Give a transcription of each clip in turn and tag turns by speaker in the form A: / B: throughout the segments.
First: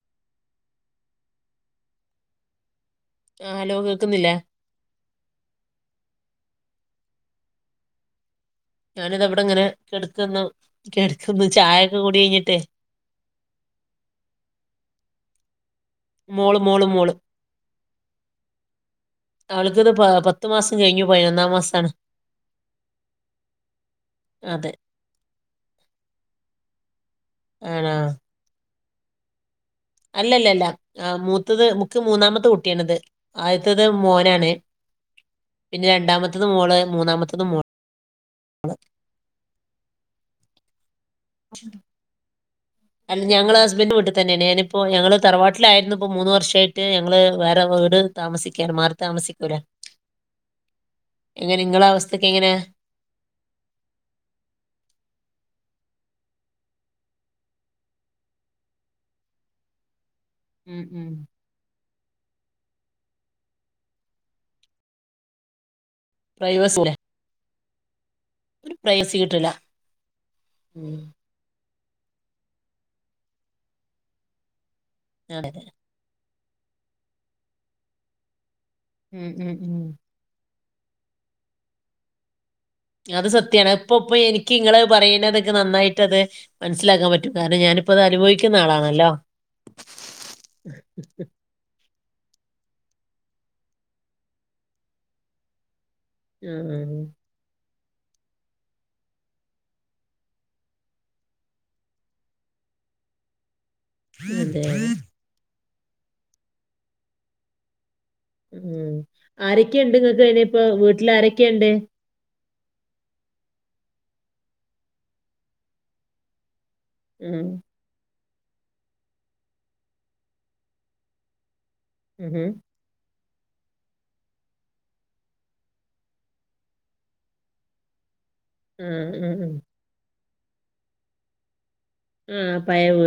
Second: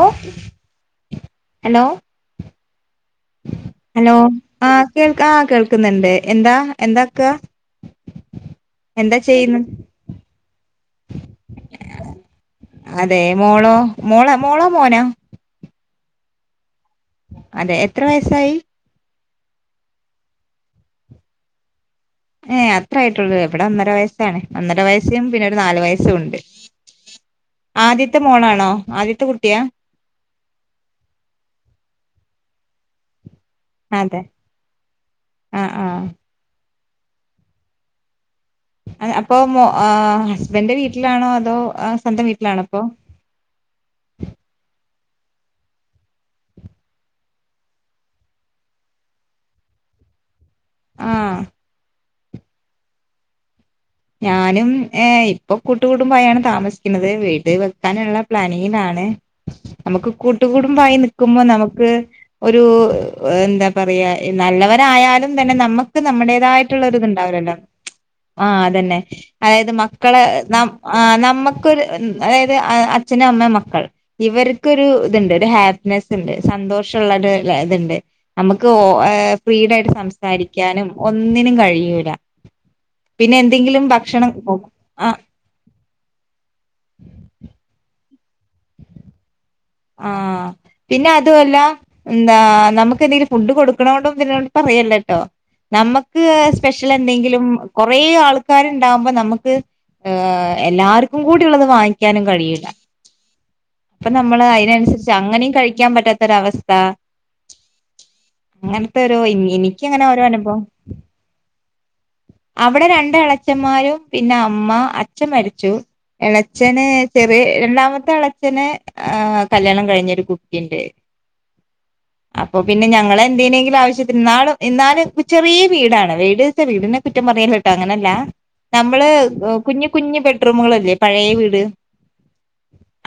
A: ഉം ഹലോ
B: ആ
A: ഹലോ
B: കേൾക്കുന്നില്ലേ
A: ആഹ് കേൾക്കാ ആഹ് കേൾക്കുന്നുണ്ട് എന്താ എഎന്താക്ക.
B: ഞാനിതാ ഇവിടെ ഇങ്ങനെ കെടക്കുന്നു കെടക്കുന്നു ചായ ഒക്കെ കുടി കഴിഞ്ഞിട്ടേ.
A: അതെ മോളോ മോളോ മോളോ മോനോ.
B: മോള് മോള് മോള്.
A: അതെ എത്ര വയസ്സായി.
B: അവൾക്കിത് പ പത്ത് മാസം കഴിഞ്ഞു പയിനൊന്നാം മാസാണ്.
A: ഏഹ് അത്ര ആയിട്ടുള്ളൂലേ ഇവടെ ഒന്നര വയസ്സാണ്
B: അതെ
A: ഒന്നര വയസ് യും പിന്നെരു നാല് വയസ്സും ഉണ്ട്
B: ആണോ
A: ആദ്യത്തെ മോളാണോ ആദ്യത്തെ കുട്ടിയാ.
B: അല്ല അല്ല അല്ല ഏഹ് മൂത്തത് ഇക്ക് മൂന്നാമത്തെ കുട്ടിയാണിത്. ആദ്യത്തത്
A: അതെ
B: മോനാണ്
A: ആ ആ
B: പിന്നെ രണ്ടാമത്തത് മോള് മൂന്നാമത്തതും മോള്.
A: അപ്പൊ ഹസ്ബൻന്റെ ഏഹ് വീട്ടിലാണോ അതോ സ്വന്തം വീട്ടിലാണോ ഇപ്പൊ.
B: അല്ല ഞങ്ങൾ ഹസ്ബൻഡ് വീട്ടിൽ തന്നെയാണ് ഞാനിപ്പോ ഞങ്ങള് തറവാട്ടിലായിരുന്നു ഇപ്പോ മൂന്ന് വർഷായിട്ട് ഞങ്ങള് വേറെ വീട് താമസിക്കാണ് മാറി താമസിക്കൂലേ
A: ആ
B: എങ്ങനെ ഇങ്ങളെ അവസ്ഥക്കെ എങ്ങനെ.
A: ഞാനും ഏഹ് ഇപ്പൊ കൂട്ട് കുടുംബയാണ് താമസിക്കുന്നത് വീട് വെക്കാനുള്ള പ്ലാനിങ്ങിലാണ്. നമുക്ക് കൂട്ട്
B: ഉം
A: കൂടുബായി
B: ഉം
A: നിക്കുമ്പോ നമുക്ക് ഒരു എന്താ പറയാ നല്ലവരായാലും തന്നെ നമുക്ക്
B: പ്രൈവസി
A: നമ്മുടേതായിട്ടുള്ളരിതുണ്ട് ണ്ടാവുലല്ലോ ആഹ്
B: ഒരു
A: അതന്നെ
B: പ്രൈവസി കിട്ടില്ല
A: അതായത് മക്കളെ ന
B: ഉം
A: നമ്മക്ക് ക്കര് അതായത് അച്ഛനും അമ്മ മക്കൾ ഇവർക്കരു ഇത്ണ്ട് ഒര്
B: അതെ
A: ഹാ
B: അതെ.
A: നസ്ണ്ട് സന്തോഷള്ളര് ലെ ഇത്ണ്ട് നമക്ക്
B: ഉം ഉം ഉം
A: ഫ്രീഡായിട്ട് സംസാ സാരിക്കാനും ഒന്നിനും കഴിയൂല.
B: അത്
A: പിന്നെ
B: സത്യാണ്
A: എന്തെങ്കിലും
B: ഇപ്പം ഇപ്പം
A: ഭക്ഷണം
B: എനിക്ക് ഇങ്ങള് അത്
A: ആഹ്
B: പറയണത് ക്ക് നന്നായിട്ട് അത് മനസ്സിലാക്കാൻ പറ്റും കാരണം ഞാനിപ്പോ അത് അനുഭവിക്കുന്ന ആളാണല്ലോ.
A: ആഹ് പിന്നെ അതു അല്ല എന്താ നമുക്ക് എന്തെങ്കിലും ഫുഡ് കൊടുക്ക്ണോണ്ടുംഇതിനോ ണ്ടും പറയല്ലട്ടോ. നമ്മക്ക് സ്പെഷ്യൽ
B: ഉം
A: എന്തെങ്കിലും കൊറേ ആൾക്കാരുണ്ടാവുമ്പോ നമ്മക്ക് ഏഹ് എല്ലാർക്കും കൂടി ഉള്ളത് വാങ്ങിക്കാനും കഴിയില്ല അപ്പൊ നമ്മള്
B: അതെ
A: അയി
B: അതെ.
A: ട്ട് അങ്ങനെയും കഴിക്കാൻ പറ്റാത്തൊരവസ്ഥ
B: ഉം
A: അങ്ങനത്തെരു ഇ
B: ആരൊക്കെയുണ്ട്
A: എനിക്കങ്ങനെ ഓരോ
B: ഇങ്ങക്ക് അയിന്
A: അനുഭവം
B: ഇപ്പൊ വീട്ടില് ആരൊക്കെയുണ്ട്
A: അവിടെ രണ്ട് എളച്ചന്മാരും പിന്നെ അമ്മ അച്ഛൻ മരിച്ചു എളച്ചന് ചെറിയ
B: ഉം
A: രണ്ടാമത്തെ എളച്ഛന് ഏഹ് കല്യാണം കഴിഞ്ഞ്രു കുട്ടിണ്ട്.
B: ഉം ഉം
A: അപ്പൊ പിന്നെ ഞങ്ങള് എന്തിനേങ്കിലും ആവശ്യത്തിന് ഇന്നലും ഇന്നാലും ചെറിയ വീടാണ് വീട്ച്ചാ വീടിന് കുറ്റം പറയല്ലട്ടോ അങ്ങനെയല്ലാ നമ്മള്
B: ആഹ് ആഹ് ആഹ്
A: കുഞ്ഞ് കുഞ്ഞ് ബെഡ്റൂമുകൾല്ലേ പയേ വീട്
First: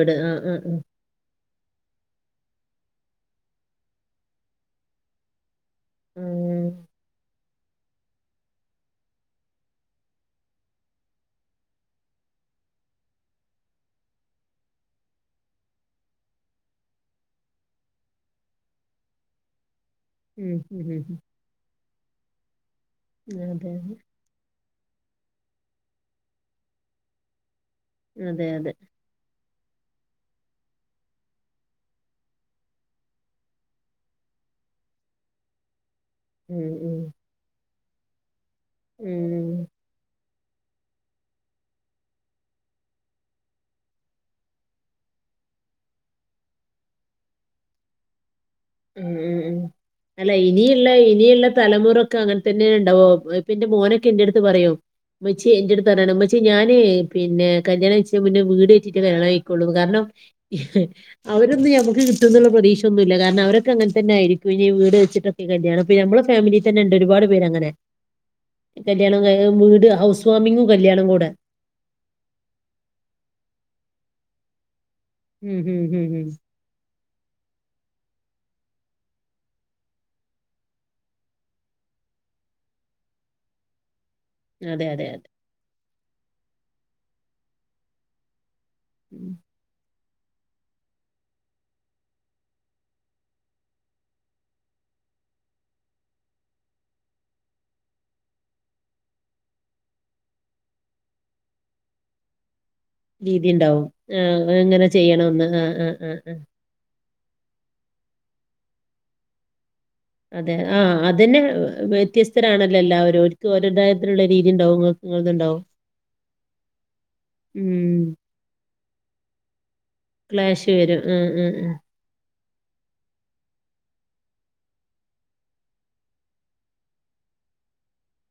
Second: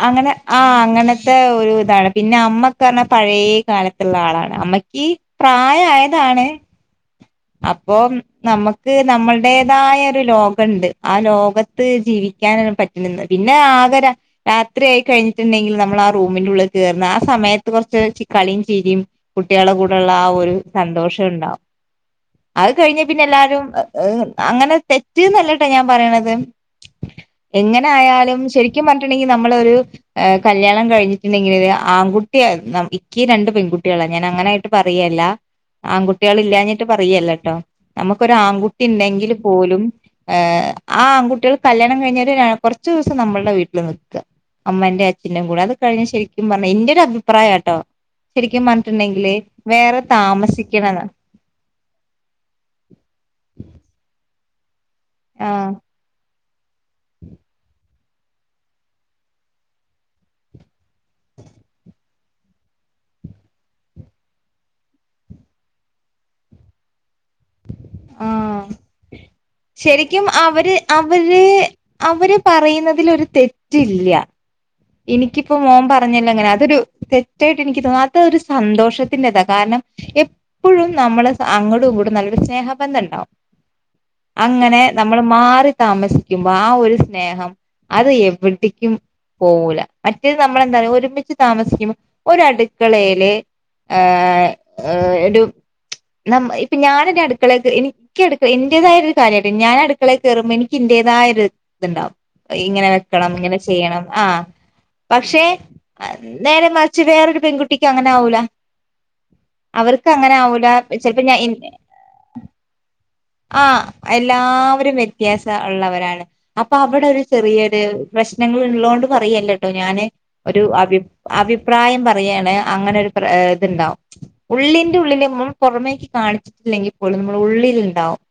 A: അങ്ങനെ ആഹ് അങ്ങനെ ത ഒരു ഇതാണ് പിന്നെ അമ്മക്ക് പറഞ്ഞാൽ പഴയ കാലത്തുള്ള ആളാണ് അമ്മയ്ക്ക് പ്രാ എ
B: ആഹ്
A: എതാണ് അപ്പോ നമ്മക്ക് നമ്മളേടേതായ ഒരു ലോകണ്ട് ആ ലോകത്ത് ജീവിക്കൻ പ റ്റുന്നത് പിന്നെ ആകെ രാ രാത്രി ആയി കഴിഞ്ഞിട്ടുണ്ടെങ്കിൽ നമ്മളാ റൂമിന്റെ ഉള്ളിൽ കയർന്നേ ആ സമയത്ത് കുറച്ച് ചി കളിയും ചീരിയും. കുട്ടിളെ കൂടെയുള്ള ആ
B: ഉം
A: ഒരു
B: ഉം ഉം ഉം.
A: സന്തോഷം ഇണ്ടാവും. അത് കഴിഞ്ഞ പിന്നെ
B: അതെ
A: എല്ലാരും
B: അതെ
A: അങ്ങനെ അഹ് ഹ് തെ റ്റ് അല്ലട്ടാ ഞാൻ പറയണത് എങ്ങനെ ആയാലും
B: അതെ അതെ
A: ശേരിക്കും പറഞ്ഞ ണ്ടുണ്ടെങ്കി നമ്മള് ഒരു കല്യാണം കഴി എനിക്ക് ഇണ്ടാങ്കില് ആൺകുട്ടിയ ഇക്കി രണ്ട് പെൺകുട്ടികളാ ഞാൻ അങ്ങനെ ആയിട്ട് പറയല്ലാ ആൺകുട്ടിളെ
B: ഉം
A: ഇല്ലാഞ്ഞിട്ട്
B: ഉം
A: പറയല്ലോട്ടോ നമുക്കൊരു ആൺകുട്ടി ഇണ്ടെങ്കിൽ
B: ഉം
A: പോലും. ഏഹ് ആ ആൺകുട്ടിള് കല്യാണം കഴിഞ്ഞാല് കൊറച്ചു ദിവസം നമ്മൾടെ വീട്ടില് നിക്കാ. അമ്മേന്റെം അച്ഛന്റെം കൂടെ അത് കഴിഞ്ഞ ശരിക്കും പറഞ്ഞ എന്റെ ഒരു അഭിപ്രായം ആട്ടോ ശരിക്കും പ
B: ഉം ഉം ഉംമ് അല്ല ഇനിയുള്ള ഇനിയുള്ള തലമുറ ഇക്ക് അങ്ങനെ തന്നെ ഉണ്ടാവോ ഇപ്പ ഇന്റെ മോനൊക്കെ എന്റെടുത്ത് പറയും. ഉമ്മച്ചി
A: ആഹ്
B: എന്റാടുത്ത് പറയണ് ഉമ്മച്ചി ഞാന് പിന്നെ കല്യാണം കഴിച്ച് മുന്നേ വീട് കൊറ്റിട്ട് കല്യാണം കഴിക്കൊള്ളൂന്ന്. കാരണം അവരൊന്നും ഞമ്മക്ക് കിട്ടുന്നുള്ള പ്രതീക്ഷയൊന്നുല്ല കാരണം അവരൊ ഒക്കെ അങ്ങനെ തന്നെയായിരിക്കും ഇനി വീട് വെച്ചിട്ടൊക്കെ കല്യാണം ഇപ്പ നമ്മളെ ഫാമിലിയിൽ തന്നെ ഇണ്ട് ഒരുപാട്. ങ്ങനെ
A: ആഹ്
B: കല്യാണം കാ വീട് ഹൗസ്
A: ശരിക്കും
B: വാമിങ്ങും
A: അവര്
B: കല്യാണം കൂടെ
A: അവര് അവര് പറയുന്നതിലും ഒരു തെറ്റില്ല. എനിക്കിപ്പോ
B: ഉം ഉം
A: മോൻ
B: ഉം ഉം
A: പറഞ്ഞല്ലോ ഇങ്ങനെ അതൊരു തെ ത്യായിട്ട് എനിക്ക് തോന്നുന്നു അതൊരു സന്തോഷത്തിന്റെ ഇതാ കാരണം എ എപ്പഴും നമ്മള് അങ്ങാടും ഇങ്ങാടും നല്ലൊരു സ്നേഹബന്ധം ഇണ്ടാവും. അങ്ങനെ
B: അതെ അതെ അതെ.
A: നമ്മള് മാറി താമസിക്കുമ്പോ ആ ഒരു സ്നേഹം അത് എവടിക്കും.
B: ഉം.
A: പോവൂല മറ്റേത് നമ്മളെന്താന്ന് അറിയോ ഒരുമിച്ച് താമസിക്കുമ്പോ ഒരു അടുക്കളേല്. ഏ ഏഹ് എടും നമ്മ ഇപ്പ ഞാൻ ഇതാ അടുക്കളേ കേറി എനി ഇക്ക് എടുക്ക ഇന്റെതായൊരു കാര്യാട്ടാ ഞാൻ അടുക്കളേ കേറുമ്പോ ഇനിക്കി ഇന്റെതായ ഒരു ഇത്ണ്ടാവും. ഇങ്ങനെ വെക്കണം
B: രീതി
A: ഇങ്ങനെ
B: ഉണ്ടാവും
A: ചെയ്യണം.
B: ആ
A: ആഹ്
B: എങ്ങനെ ഇങ്ങനെ
A: പക്ഷെ
B: ചെയ്യണംന്ന് ആ ആ ആ ആഹ്
A: നേരെ മറിച്ച് വേറൊരു പെൺകുട്ടിക്ക് അങ്ങനെ ആവൂല. അവർക്ക് അങ്ങനെ
B: അതെ
A: ആവൂല
B: ആഹ്
A: ചെലപ്പോ ഞാ
B: അതന്നെ
A: ഇന്നേ
B: വ്യത്യസ്തരാണല്ലോ എല്ലാവരും ഓര്ക്ക്
A: ആ
B: ഓരുടേതായിട്ടുള്ള രീതി ഉണ്ടാവും
A: എല്ലാവരും
B: ഇങ്ങക്ക്
A: വ്യത്യാസം
B: ഇങ്ങൾതുണ്ടാവും
A: ഒള്ളവരാണ് അപ്പോ അവടെ ഒരു ചെറിയൊര്
B: ഉം
A: പ്രശ്നങ്ങൾ ഉള്ളോണ്ട് പറയല്ലട്ടോ ഞാന് ഒരു
B: ക്ലാഷ്
A: അഭി
B: വരും ആഹ് ആഹ് ആഹ്
A: അഭിപ്രായം പറയാണ് അങ്ങനെ ഒരു പ്ര ഇത്ണ്ടാവും ഉള്ളിന്റെ ഉള്ളില് നമ്മള് പൊറമേക്ക് കാണിച്ചിട്ടില്ലെങ്കില് പോലും നമ്മള് ഉള്ളില് ഇണ്ടാവും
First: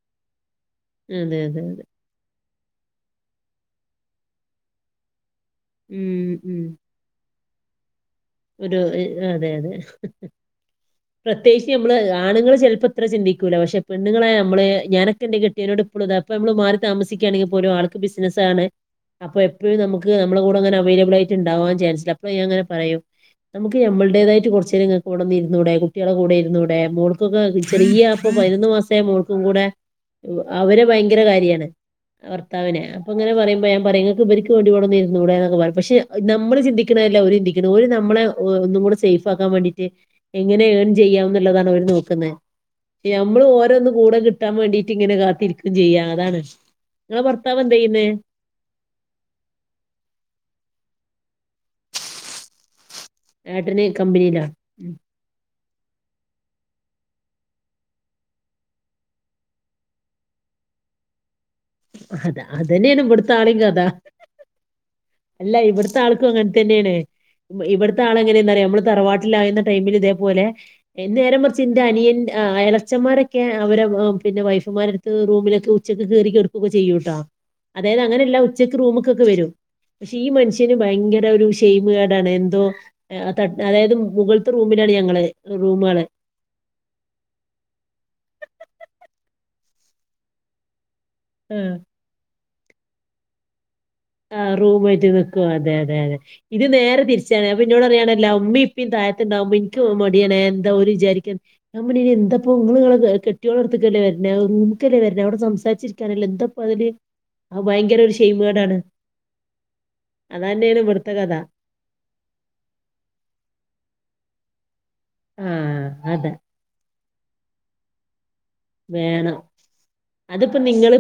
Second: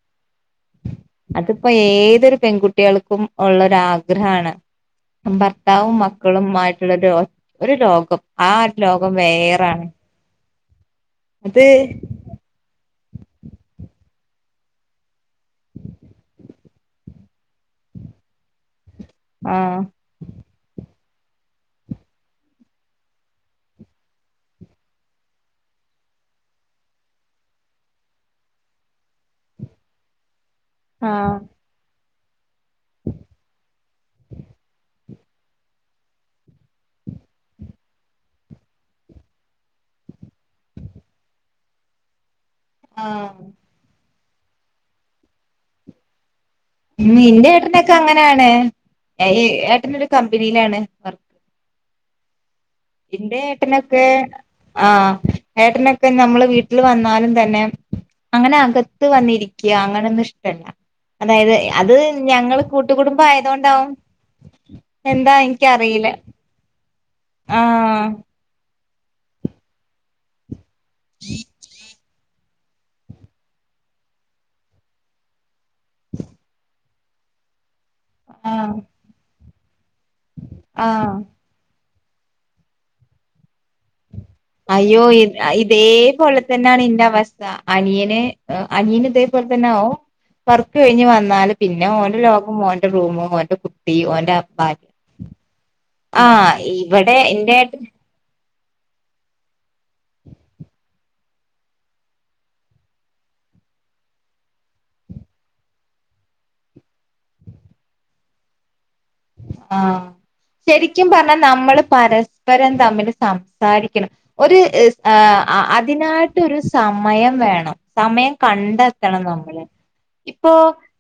B: അതെ അതെ
A: അതിപ്പോ ഏതൊരു പെൺകു ട്ടിൾള്ക്കും ഒള്ളരാഗ്രഹാണ് ഭർത്താവും
B: ഉം ഉം
A: മക്കളുംമായിട്ടുള്ള ഒരു ഒരു ലോകം ആഹ്
B: ഒരു
A: ലോകം
B: എ- അതെ അതെ
A: വേറാണ് അത്
B: പ്രത്യേകിച്ച് നമ്മള് ആഹ് ആണുങ്ങള് ചെൽപ്പം ഇത്ര ചിന്തിക്കൂല്ല പക്ഷെ പെണ്ണുങ്ങളായ നമ്മള് ഞാനൊക്കെ എന്റെ കെട്ടിയനോട് ഇപ്പളും ഇതാ ഇപ്പ നമ്മള് മാറി താമസിക്കാണെങ്കി പോലും ആൾക്ക് ബിസ്നസ്സണ് അപ്പ എപ്പഴും
A: ആഹ്
B: നമുക്ക് നമ്മളെ കൂടെ ഇങ്ങനെ അവൈലബിലായിട്ട് ഇണ്ടാവാൻ ചാൻസില്ല അപ്പോ ഞാൻ ഇങ്ങെനെ പറയും നമുക്ക് നമ്മളുടേതായിട്ട് കൊർച്ചേരം നിങ്ങക്ക് ഇവടെ ഇരുന്നൂടെ കുട്ടിയാളെ കൂടെ ഇരുന്നൂടെ മോൾക്കൊക്കെ ചെറിയ അപ്പ പയിനൊന്ന് മാസ് തേ മോൾക്കും കൂടെ അവരെ
A: ആഹ്
B: കാര്യാണ് ഭർത്താവിനെ അപ്പോ ഇങ്ങനെ പറയുമ്പോ ഞാൻ പറയും നിങ്ങക്ക് ഇമ്പര്ക്ക് വേണ്ടി ഇവിടൊന്നിരുന്നുടെന്ന് പറിം പക്ഷെ നമ്മള് ചിന്തിക്ക്ണല്ല ഓര് ചിന്തിക്ക്ണ് ഓര് ന നമ്മള് ഒ ഒന്നും കൂടെ സേഫ് ആക്കാൻ വേണ്ടീട്ട് എങ്ങനെ ഏൺ ചെയ്യാം ന്നുള്ളതാണ് അവര് നോക്കുന്നേ നമ്മള്
A: ആഹ്
B: ഓരോന്ന് കൂടെ കിട്ടാൻ വേണ്ടിട്ട് ഇങ്ങനെ കാത്തിരിക്കും ചെയ്യാ അതാണ്
A: ഉം
B: നിങ്ങളെ
A: ഇന്റെ
B: ഭർത്താവ് എന്താ
A: ഏട്ടന് ഒക്കെ
B: ചെയ്യുന്നേ
A: അങ്ങനാണ് അയി ഏട്ടന് ഒരു കമ്പനിലാണ് വർക്ക് ഇന്റെ
B: ഏട്ടന്
A: ഏട്ടനൊക്കെ
B: കമ്പനിയിലാണ് ഉം.
A: ആഹ് ഏട്ടനൊക്കെ നമ്മള് വീട്ടിൽ വന്നാലും തന്നെ അങ്ങനെ അകത്ത് വന്നിരിക്ക അങ്ങനൊന്നും ഇഷ്ടല്ല അതായത് എ അത്
B: അത
A: ഞങ്ങള്
B: അതന്നെയാണ്
A: കൂട്ടുകടുംബ
B: ഇവിടുത്തെ ആളെയും കഥ
A: ആയതോണ്ടാവും എന്താ എനിക്കറിയില്ല
B: തന്നേണ് ഇവിട്ത്തെ
A: ആഹ്
B: ആളെങ്ങനെ എന്താ പറയാ നമ്മള് തറവാട്ടില ആയിരുന്ന ടൈമില് ഇതേപോലെ നേരെമർച്ച് ഇന്റെ അനിയൻ എളച്ചന്മാരൊക്കെ അവര് പിന്നെ വൈഫുമാരെട്ത്ത് റൂമിലൊക്കെ ഉച്ചക്ക് കേറി കെട്കൊക്കെ ചെയ്യൂട്ടോ അതായത് അങ്ങനെല്ലാ ഉച്ചക്ക്
A: ആഹ്
B: റൂമ് കൊക്കെ വെരും പക്ഷെ ഈ മൻഷ്
A: ആഹ്
B: ഭയങ്കര ഒരു ഷെയിമുകേടാണ് എന്തോ ത അതായത് മുകൾ
A: അയ്യോ ഇ ഇതേ പോൽ തന്നെണ് ഇന്റെ അവസ്ഥ അനിയന് അനിയന് ഇതേപോലെ തന്നെആവും വർക്ക്‌ കഴിഞ് വന്ന ന്നാല്
B: ആഹ്
A: പിന്നെ ഓന്റെ ലോഗും ഓന്റെ റൂമും ഓന്റെ കു
B: ആഹ് റൂമുആയിട്ട് നിക്കും അതെ അതെ അതെ
A: ആഹ്
B: ഇത് നേരെ
A: ഇവിടെ
B: തിരിച്ചാണ്
A: എന്റെ
B: അപ്പം ഇന്നോട് പറിയണല്ലോ ഉമ്മി പി താഴത്തിണ്ടാവുമ്പോ ഇൻക്ക് മടിയനേ എന്താ ഓര് വിചാരിക്ക ഞാൻ പറഞ്ഞ് അയ്ന് എന്താപ്പം ഇങ്ങള് ഇങ്ങളെ കെട്ട്യോളെ എട്ത്ത്ക്കല്ലെ വര്ണേ റൂമ്ക്കല്ലെ വര്ണത് അവടെ സംസാരിച്ചിരിക്കാനല്ലെ എന്താപ്പം അതില് ആ ഭയങ്കര ഒരു ഷൈയിം കേടാണ്
A: ആഹ്
B: അതന്നെയാണ്
A: ശരിക്കും
B: ഇവിടുത്തെ കഥ
A: പർഞ്ഞാ നമ്മള് പരസ് പരസ്പരം തമ്മിൽ സംസാരിക്കണം ഒരു ആഹ് അ അതിനായിട്ടരു സമയം വേണം സമയം കണ്ടെത്തണം നമ്മള് ഇപ്പോ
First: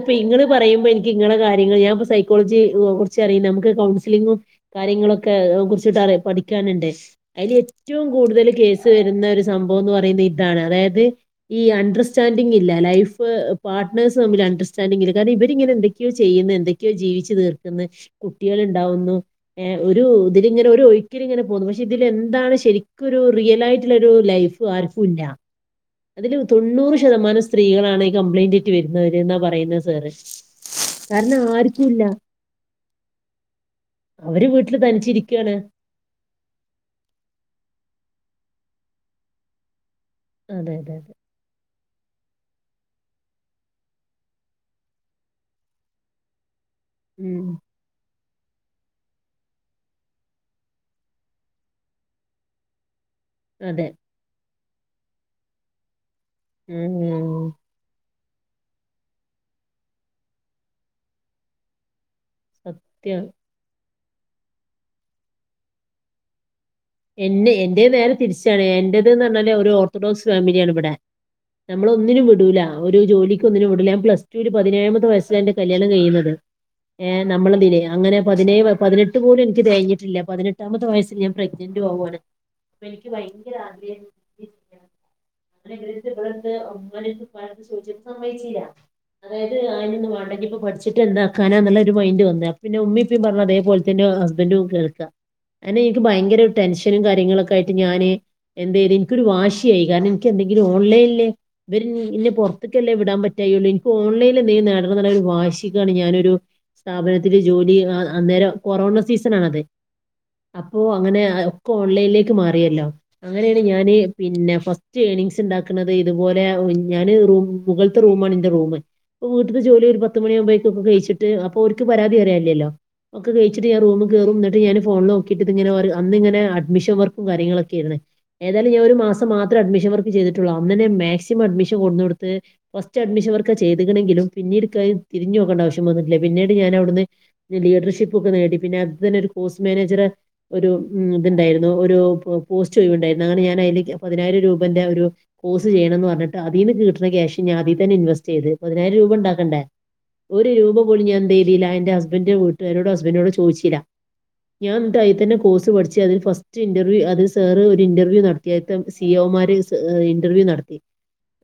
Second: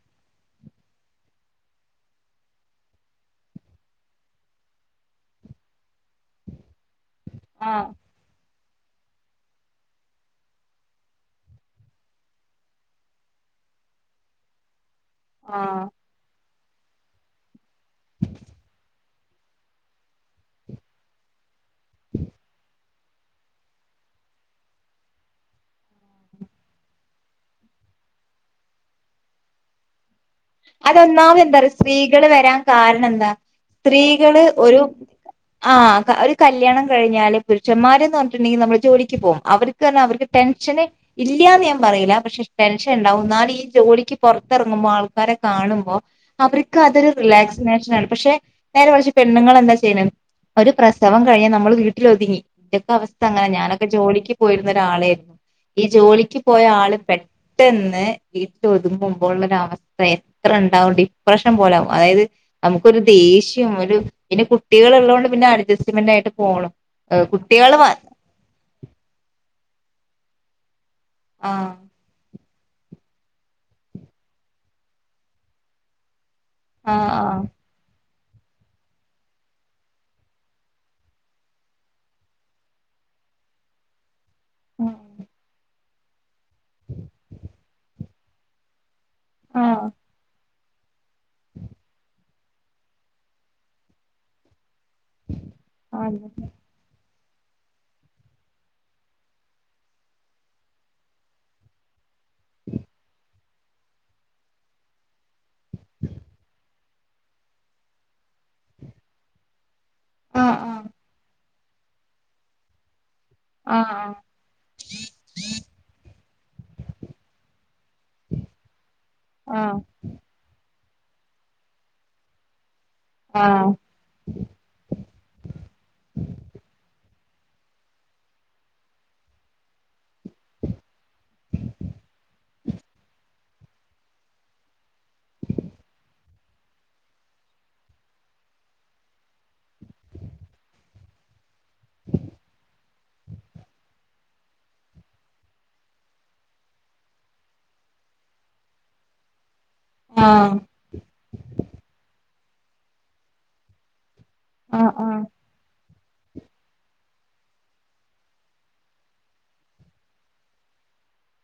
B: ഇപ്പൊ ഇങ്ങള് പറയുമ്പോ എനിക്ക് ഇങ്ങളെ കാര്യങ്ങൾ ഞാൻ സൈക്കോളജി കൊർച്ച് അറിയും നമുക്ക് കൗൺസിലിങ്ങും കാര്യങ്ങളൊക്കെ കുറിച്ചിട്ടാണ് പഠിക്കാനുണ്ട് അതിൽ
A: ആഹ്
B: ഏറ്റവും കൂടുതൽ കേസ് വരുന്ന ഒര് സംഭവം എന്ന് പറയുന്നത് ഇതാണ് അതായത് ഈ അണ്ടർസ് സ്റ്റാൻഡിങ് ഇല്ല ലൈഫ് പാറ്റ്നേഴ്സ് തമ്മില് അണ്ടർസ്റ്റാണ്ടിങ്ങില്ല കാരണം ഇവരിങ്ങനെ
A: ആഹ്
B: എന്തൊ ക്കെയോ ചെയ്യുന്നന്ന് എന്തൊക്കേ ജീവിച്ചു തീർക്കുന്ന് കുട്ടിയേള് ഇണ്ടാവുന്നു ഏ ഒരു ഇതിലിങ്ങനെ ഒരു ഒഴു ക്കിലിങ്ങനെ പോകുന്നു പക്ഷെ ഇതില എന്താണ് ശെരി ഒരു റിയലായിട്ടുള്ള ലൈഫ് ആർക്കും ഇല്ല. അതില് തൊണ്ണൂർശ് തമാനം സ്ത്രീകളാണ് ഈ കംപ്ലയിന്റ് ആയിട്ട് വരുന്നത് എന്നാ പറയുന്നത് സേറ്
A: അതൊന്നാമത് എന്താ സ്ത്രീകള് വരാൻ കാരണം എന്താ സ്ത്രീകള്
B: അവര് വീട്ടില്
A: ഒരു
B: തനിച്ചിരിക്കാണ്
A: ആഹ് കാരി കല്യാണം കഴിഞ്ഞാല് പുരുഷന്മാരെന്ന് പറഞ്ഞിട്ടുണ്ടെങ്കിൽ നമ്മള് ജോലിക്ക് പോകും അവർക്ക് തന്നെ അവർക്ക്
B: അതെ
A: ടെൻഷന്
B: അതെ
A: ഇല്ലാന്ന് ഞാൻ പറയില്ല പക്ഷെ ടെൻഷൻ ഉണ്ടാവും എന്നാൽ ഈ ജോലിക്ക് പുറത്തിറങ്ങുമ്പോൾ ആൾ ക്കാരെ കാണുമ്പോ അവർക്ക് അതൊരു
B: ഉം
A: റിലാക്സിനേഷൻ ആണ് പക്ഷെ നേരെ മറിച്ച് പെണ്ണുങ്ങൾ എന്താ ചെയ്യണേ ഒരു പ്രസവം കഴിഞ്ഞാൽ നമ്മള് വീട്ടില് ഒതുങ്ങി ഇതൊക്കെ അവസ്ഥ അങ്ങനെ ഞാനൊക്കെ
B: അതെ
A: ജോലിക്ക് പോയിരുന്ന ഒരാളായിരുന്നു ഈ ജോലിക്ക് പോയ ആള്
B: ഉം
A: പെട്ടെന്ന് വീട്ടിൽ ഒതുങ്ങുമ്പോ ഉള്ളൊരു അവസ്ഥ എത്ര ഉണ്ടാവും ഡിപ്രഷൻ പോലാവും അതായത് നമുക്കൊരു ദേ
B: സത്യം
A: ഷ്യം വരും പിന്നെ കുട്ടികൾ ഉള്ളത് കൊണ്ട് പിന്നെ അഡ്ജസ്റ്റ്മെന്റ് ആയിട്ട് പോകണം
B: എന്നെ എന്റെ നേരെ തിരിച്ചാണ് എന്റേതെന്ന് പറഞ്ഞാല് ഒരു ഓർത്തഡോക്സ് ഫാമിലിയാണ് ഇവിടെ
A: ആഹ്
B: നമ്മളെ ഒന്നിനും വിടൂല ഒരു ജോലിക്ക് ഒന്നിനും വിടില്ല ഞാൻ പ്ലസ് ടുവിൽ പതിനേഴാമത്തെ വയസ്സിലാ എന്റെ കല്യാണം കഴിയുന്നത് ഏ
A: ആഹ്
B: നമ്മളെന്ത്‌ ചെയ്യാൻ അങ്ങനെ പതിനേ പതിനെട്ട് പോലും എനിക്ക് തികഞ്ഞിട്ടില്ല പതിനെട്ടാമത്തെ വയസ്സിൽ ഞാൻ പ്രെ ഗ്നന്റും ആകുവാണ് അപ്പോ എനിക്ക് ഭയങ്കര ആഗ്രഹവായിരുന്നു [unintelligible] [unintelligible] ഉമ്മാടെ അടുത്തും ഉപ്പാടെ അടുത്തും ചോദിച്ചപ്പോ സമ്മയച്ചില്ല അതായത് ആ
A: ആഹ്
B: ഇനിയൊന്നും വേണ്ട ഇനിയിപ്പോ പഠി ച്ചിട്ട് എന്താക്കാനാ എന്നുള്ള ഒരു മൈന്റ് വന്നത് അപ്പോ പിന്നെ ഉമ്മയും ഉപ്പയും പറഞ്ഞ അതേപോലെ തന്നെയാ ഹസ്ബൻഡും കേൾക്കുക അങ്ങനെ എനിക്ക്
A: ആഹ്
B: ഭയങ്കര ടെൻഷനും കാര്യങ്ങളൊക്കെ ആയിട്ട് ഞാന് എന്തേലും എനിക്കൊരു വാശിയായി കാരണം എനിക്ക് എന്തെങ്കിലും ഓൺലൈനില് ഇവര് എന്നെ പുറത്തേക്കല്ലേ വിടാൻ പറ്റാഴികയുള്ളു എനിക്ക് ഓൺലൈനിൽ എന്തേലും നേടണം എന്നുള്ള ഒരു വാശിക്കാണ് ഞാനൊരു സ്ഥാപനത്തില് ജോലി അന്നേരം കൊറോണ സീസൺ ആണത്
A: ആഹ്
B: അപ്പൊ അങ്ങനെ ഒക്കെ ഓൺലൈനിലേക്ക് മാറിയല്ലോ അങ്ങനെയാണ്
A: ആഹ്
B: ഞാന്
A: ആഹ്
B: പിന്നെ ഫസ്റ്റ് ഏർണിങ്സ് ഉണ്ടാക്കണത് ഇതുപോലെ ഞാന് ഒരു മുകളിലത്തെ റൂമാണ് എന്റെ റൂമ് ഈ വീട്ടിൽത്തെ
A: ആഹ്
B: ജോലി തീരുമ്പോ പത്തുമണി ആകുമ്പഴത്തേക്ക് ഒക്കെ വെവിച്ചിട്ട് അപ്പോ ഓരിക്ക് പരാതി പറയാൻ ഇല്ലല്ലോ ഒക്ക
A: ആഹ്
B: വേവിച്ചിട്ട് ഞാൻ റൂമിൽ കേറും എന്നിട്ട് ഞാന് എന്റെ ഫോണിൽ നോക്കിട്ട് ഇതിങ്ങനെ അന്ന് ഇങ്ങനെ അഡ്മിഷൻ വർക്കും കാര്യങ്ങളും ഒക്കെ ആയിരുന്നേ ഏതായാലും ഞാന് ഒരു മാസം മാത്രം അഡ്മിഷൻ വർക്ക് ചെയ്തിട്ടുള്ളു അന്ന് തന്നെ മാക്സിമം അഡ്മിഷൻ കൊണ്ടുന്ന് കൊടുത്ത് ഫസ്റ്റ് അഡ്മിഷൻ വർക്കാ ചെയ്തിക്കണങ്കിലും പിന്നീട് എനിക്ക് തിരിഞ്ഞ് നോക്കണ്ട ആവശ്യം വന്നിട്ടില്ല പിന്നീട് ഞാൻ അവിടുന്ന് ഞാൻ ലീഡർഷിപ്പ് ഒക്കെ നേടി പിന്നെ അത് തന്നെ ഒരു കോഴ്സ് മാനേജർ ഒരു ഉം ഇണ്ടായിരുന്നു ഒരു പോസ്റ്റ് ഒഴിവ് ഇണ്ടായിരുന്നു അങ്ങനെ ഞാൻ അയിന് പതിനായിരം രൂപന്റെ ഒരു കോഴ്സ് ചെയ്യണം എന്ന് പറഞ്ഞിട്ട് അതീന്ന് കിട്ടണ ക്യാഷ് ഞാൻ അതി തന്നെ ഇൻവസ്റ്റ് ചെയ്ത് പതിനായിരം രൂപ ഒണ്ടാക്കണ്ടേ ഒരു
A: ആഹ്
B: രൂപ പോലും ഞാൻ എന്ത് ചെയ്തില്ല എന്റെ ഹസ്ബഡിന്റെ വീട്ടുകാരോടും ഹസ്ബൻഡിനോടും ചോദിച്ചില്ല ഞാൻ
A: ആഹ്
B: അന്നിട്ട് അതിൽ
A: ആഹ്
B: തന്നെ കോഴ്സ് പഠി ച്ച് ഫസ്റ്റ് ഇന്റർവ്യൂ അത് സാറ് ഒരു ഇന്റർവ്യൂ നടത്തിയപ്പം സി ഒ മാര് സ ഇന്റർവ്യൂ നട ത്തി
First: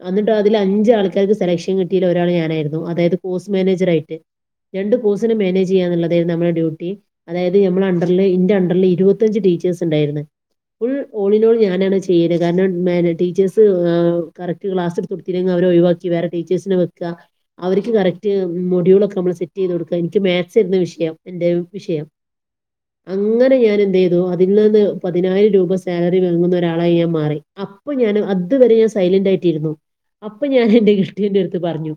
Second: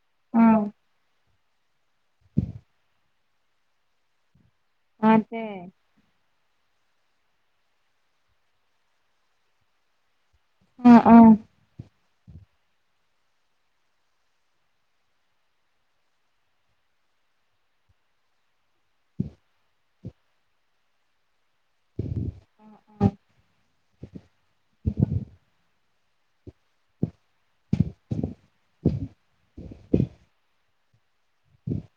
B: അന്നിട്ട് അതില്
A: ആഹ്
B: അഞ്ച് ആൾക്കാർക്ക് സെലക്ഷൻ കിട്ടിയതിൽ ഒരാൾ ഞാനായിരുന്നു അതായത് കോഴ്സ് മാനേജർ ആയിട്ട് രണ്ട് പോസിന്
A: അതെ
B: മാനേജ് ചെയ്യാന്നോള്ളത് ആയിരുന്നു നമ്മടെ ഡ്യൂട്ടി അതായത് നമ്മൾ അണ്ടറിൽ ഇന്റെ അണ്ടറിൽ ഇരുപ ത്തഞ്ച് ടീച്ചേഴ്സ് ഒണ്ടായിരുന്നു ഫുൾ
A: ആഹ് ആഹ്
B: ഓളിനോള് ഞാനാണ് ചെ ചെയ്തത് കാരണം മാന ടീച്ചേഴ്സ് ആ കറക്ട് ക്ലാസ് എടുത്ത് കൊടുത്ത് ഇല്ലെങ്കിൽ അവരെ ഒഴിവാക്കി വേറെ ടീച്ചേഴ്സിനെ വെക്കുക അവർക്ക് കറക്റ്റ് മൊഡ്യൂൾ ഒക്കെ നമ്മള് സെറ്റ് ചെയ്ത് കൊടുക്കുക എനിക്ക് മാത്‍സ് ആരുന്നു വിഷയം എന്റെ വിഷയം വിഷയം അങ്ങനെ ഞാൻ എന്റെ ആ അതിൽ നിന്ന് പതിനായിരം രൂപ സാലറി വാങ്ങുന്ന ഒരാളായി ഞാൻ മാറി അപ്പൊ ഞാന് അതുവരെ സൈലന്റ് ആയി ട്ടിരുന്നു അപ്പൊ ഞാൻ എന്റെ കെട്ടിയോന്റെ അടുത്ത് പറഞ്ഞു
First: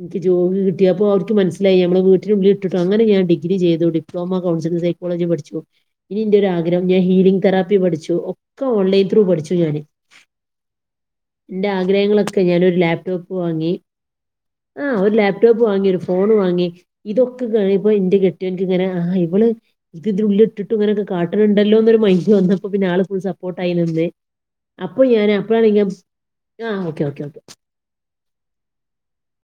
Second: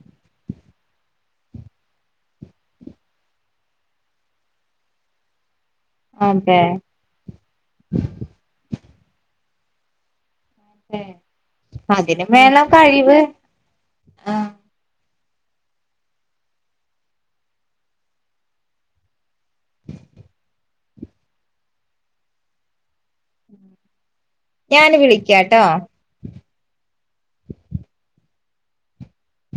B: എനിക്ക് ജോലി കിട്ടി അപ്പോ അവർക്ക് മനസിലായി നമ്മള് വീനുള്ളിൽ ഇട്ടിട്ടും അങ്ങനെ ഞാൻ ഡിഗ്രി ചെയ്തത് ഡ്രോമ കോളേജില് സൈക്കോളജിയും പഠിച്ചു ഇനി എന്റെ ഒരു
A: അതെ
B: അഗ്രഹം ഞാൻ ഹീലിങ് തെറാപ്പി പഠിച്ചു ഒക്കെ ഓൺലൈൻ ത്രൂ പഠിച്ചു ഞാന് എന്റെ ആഗ്രഹങ്ങള്
A: അതിന്
B: ഒക്കെ ഞാന്
A: വേണം
B: ഒരു
A: കഴിവ്
B: ലാപ്ടോപ്പ് വാങ്ങി ആഹ് ഒരു ലാപ്ടോപ്പ് വാങ്ങി ഒരു ഫോണ് വാങ്ങി ഇത് ഒക്കെ കാണുമ്പോ എന്റെ കെട്ടിയോനിക്ക് ഇങ്ങനെ ഇവള് ഇത് എന്തൊരു പുല്ല് ആണ് ഇട്ടിട്ട് ഇങ്ങനെ ഇത് ഇങ്ങനെ കാട്ടണുണ്ടല്ലോ അല്ലോ ഒരു മൈയില് വന്നപ്പോ പിന്നെ ആളെ ഫുള്ള് സപ്പോ പോട്ടയി നിന്ന്
A: ഞാന്
B: അപ്പൊ ഞാൻ അപ്പഴാണ
A: വിളിക്കാട്ടോ
B: ആഹ് ഓക്കെ ഒക്കെ ഓക്കേ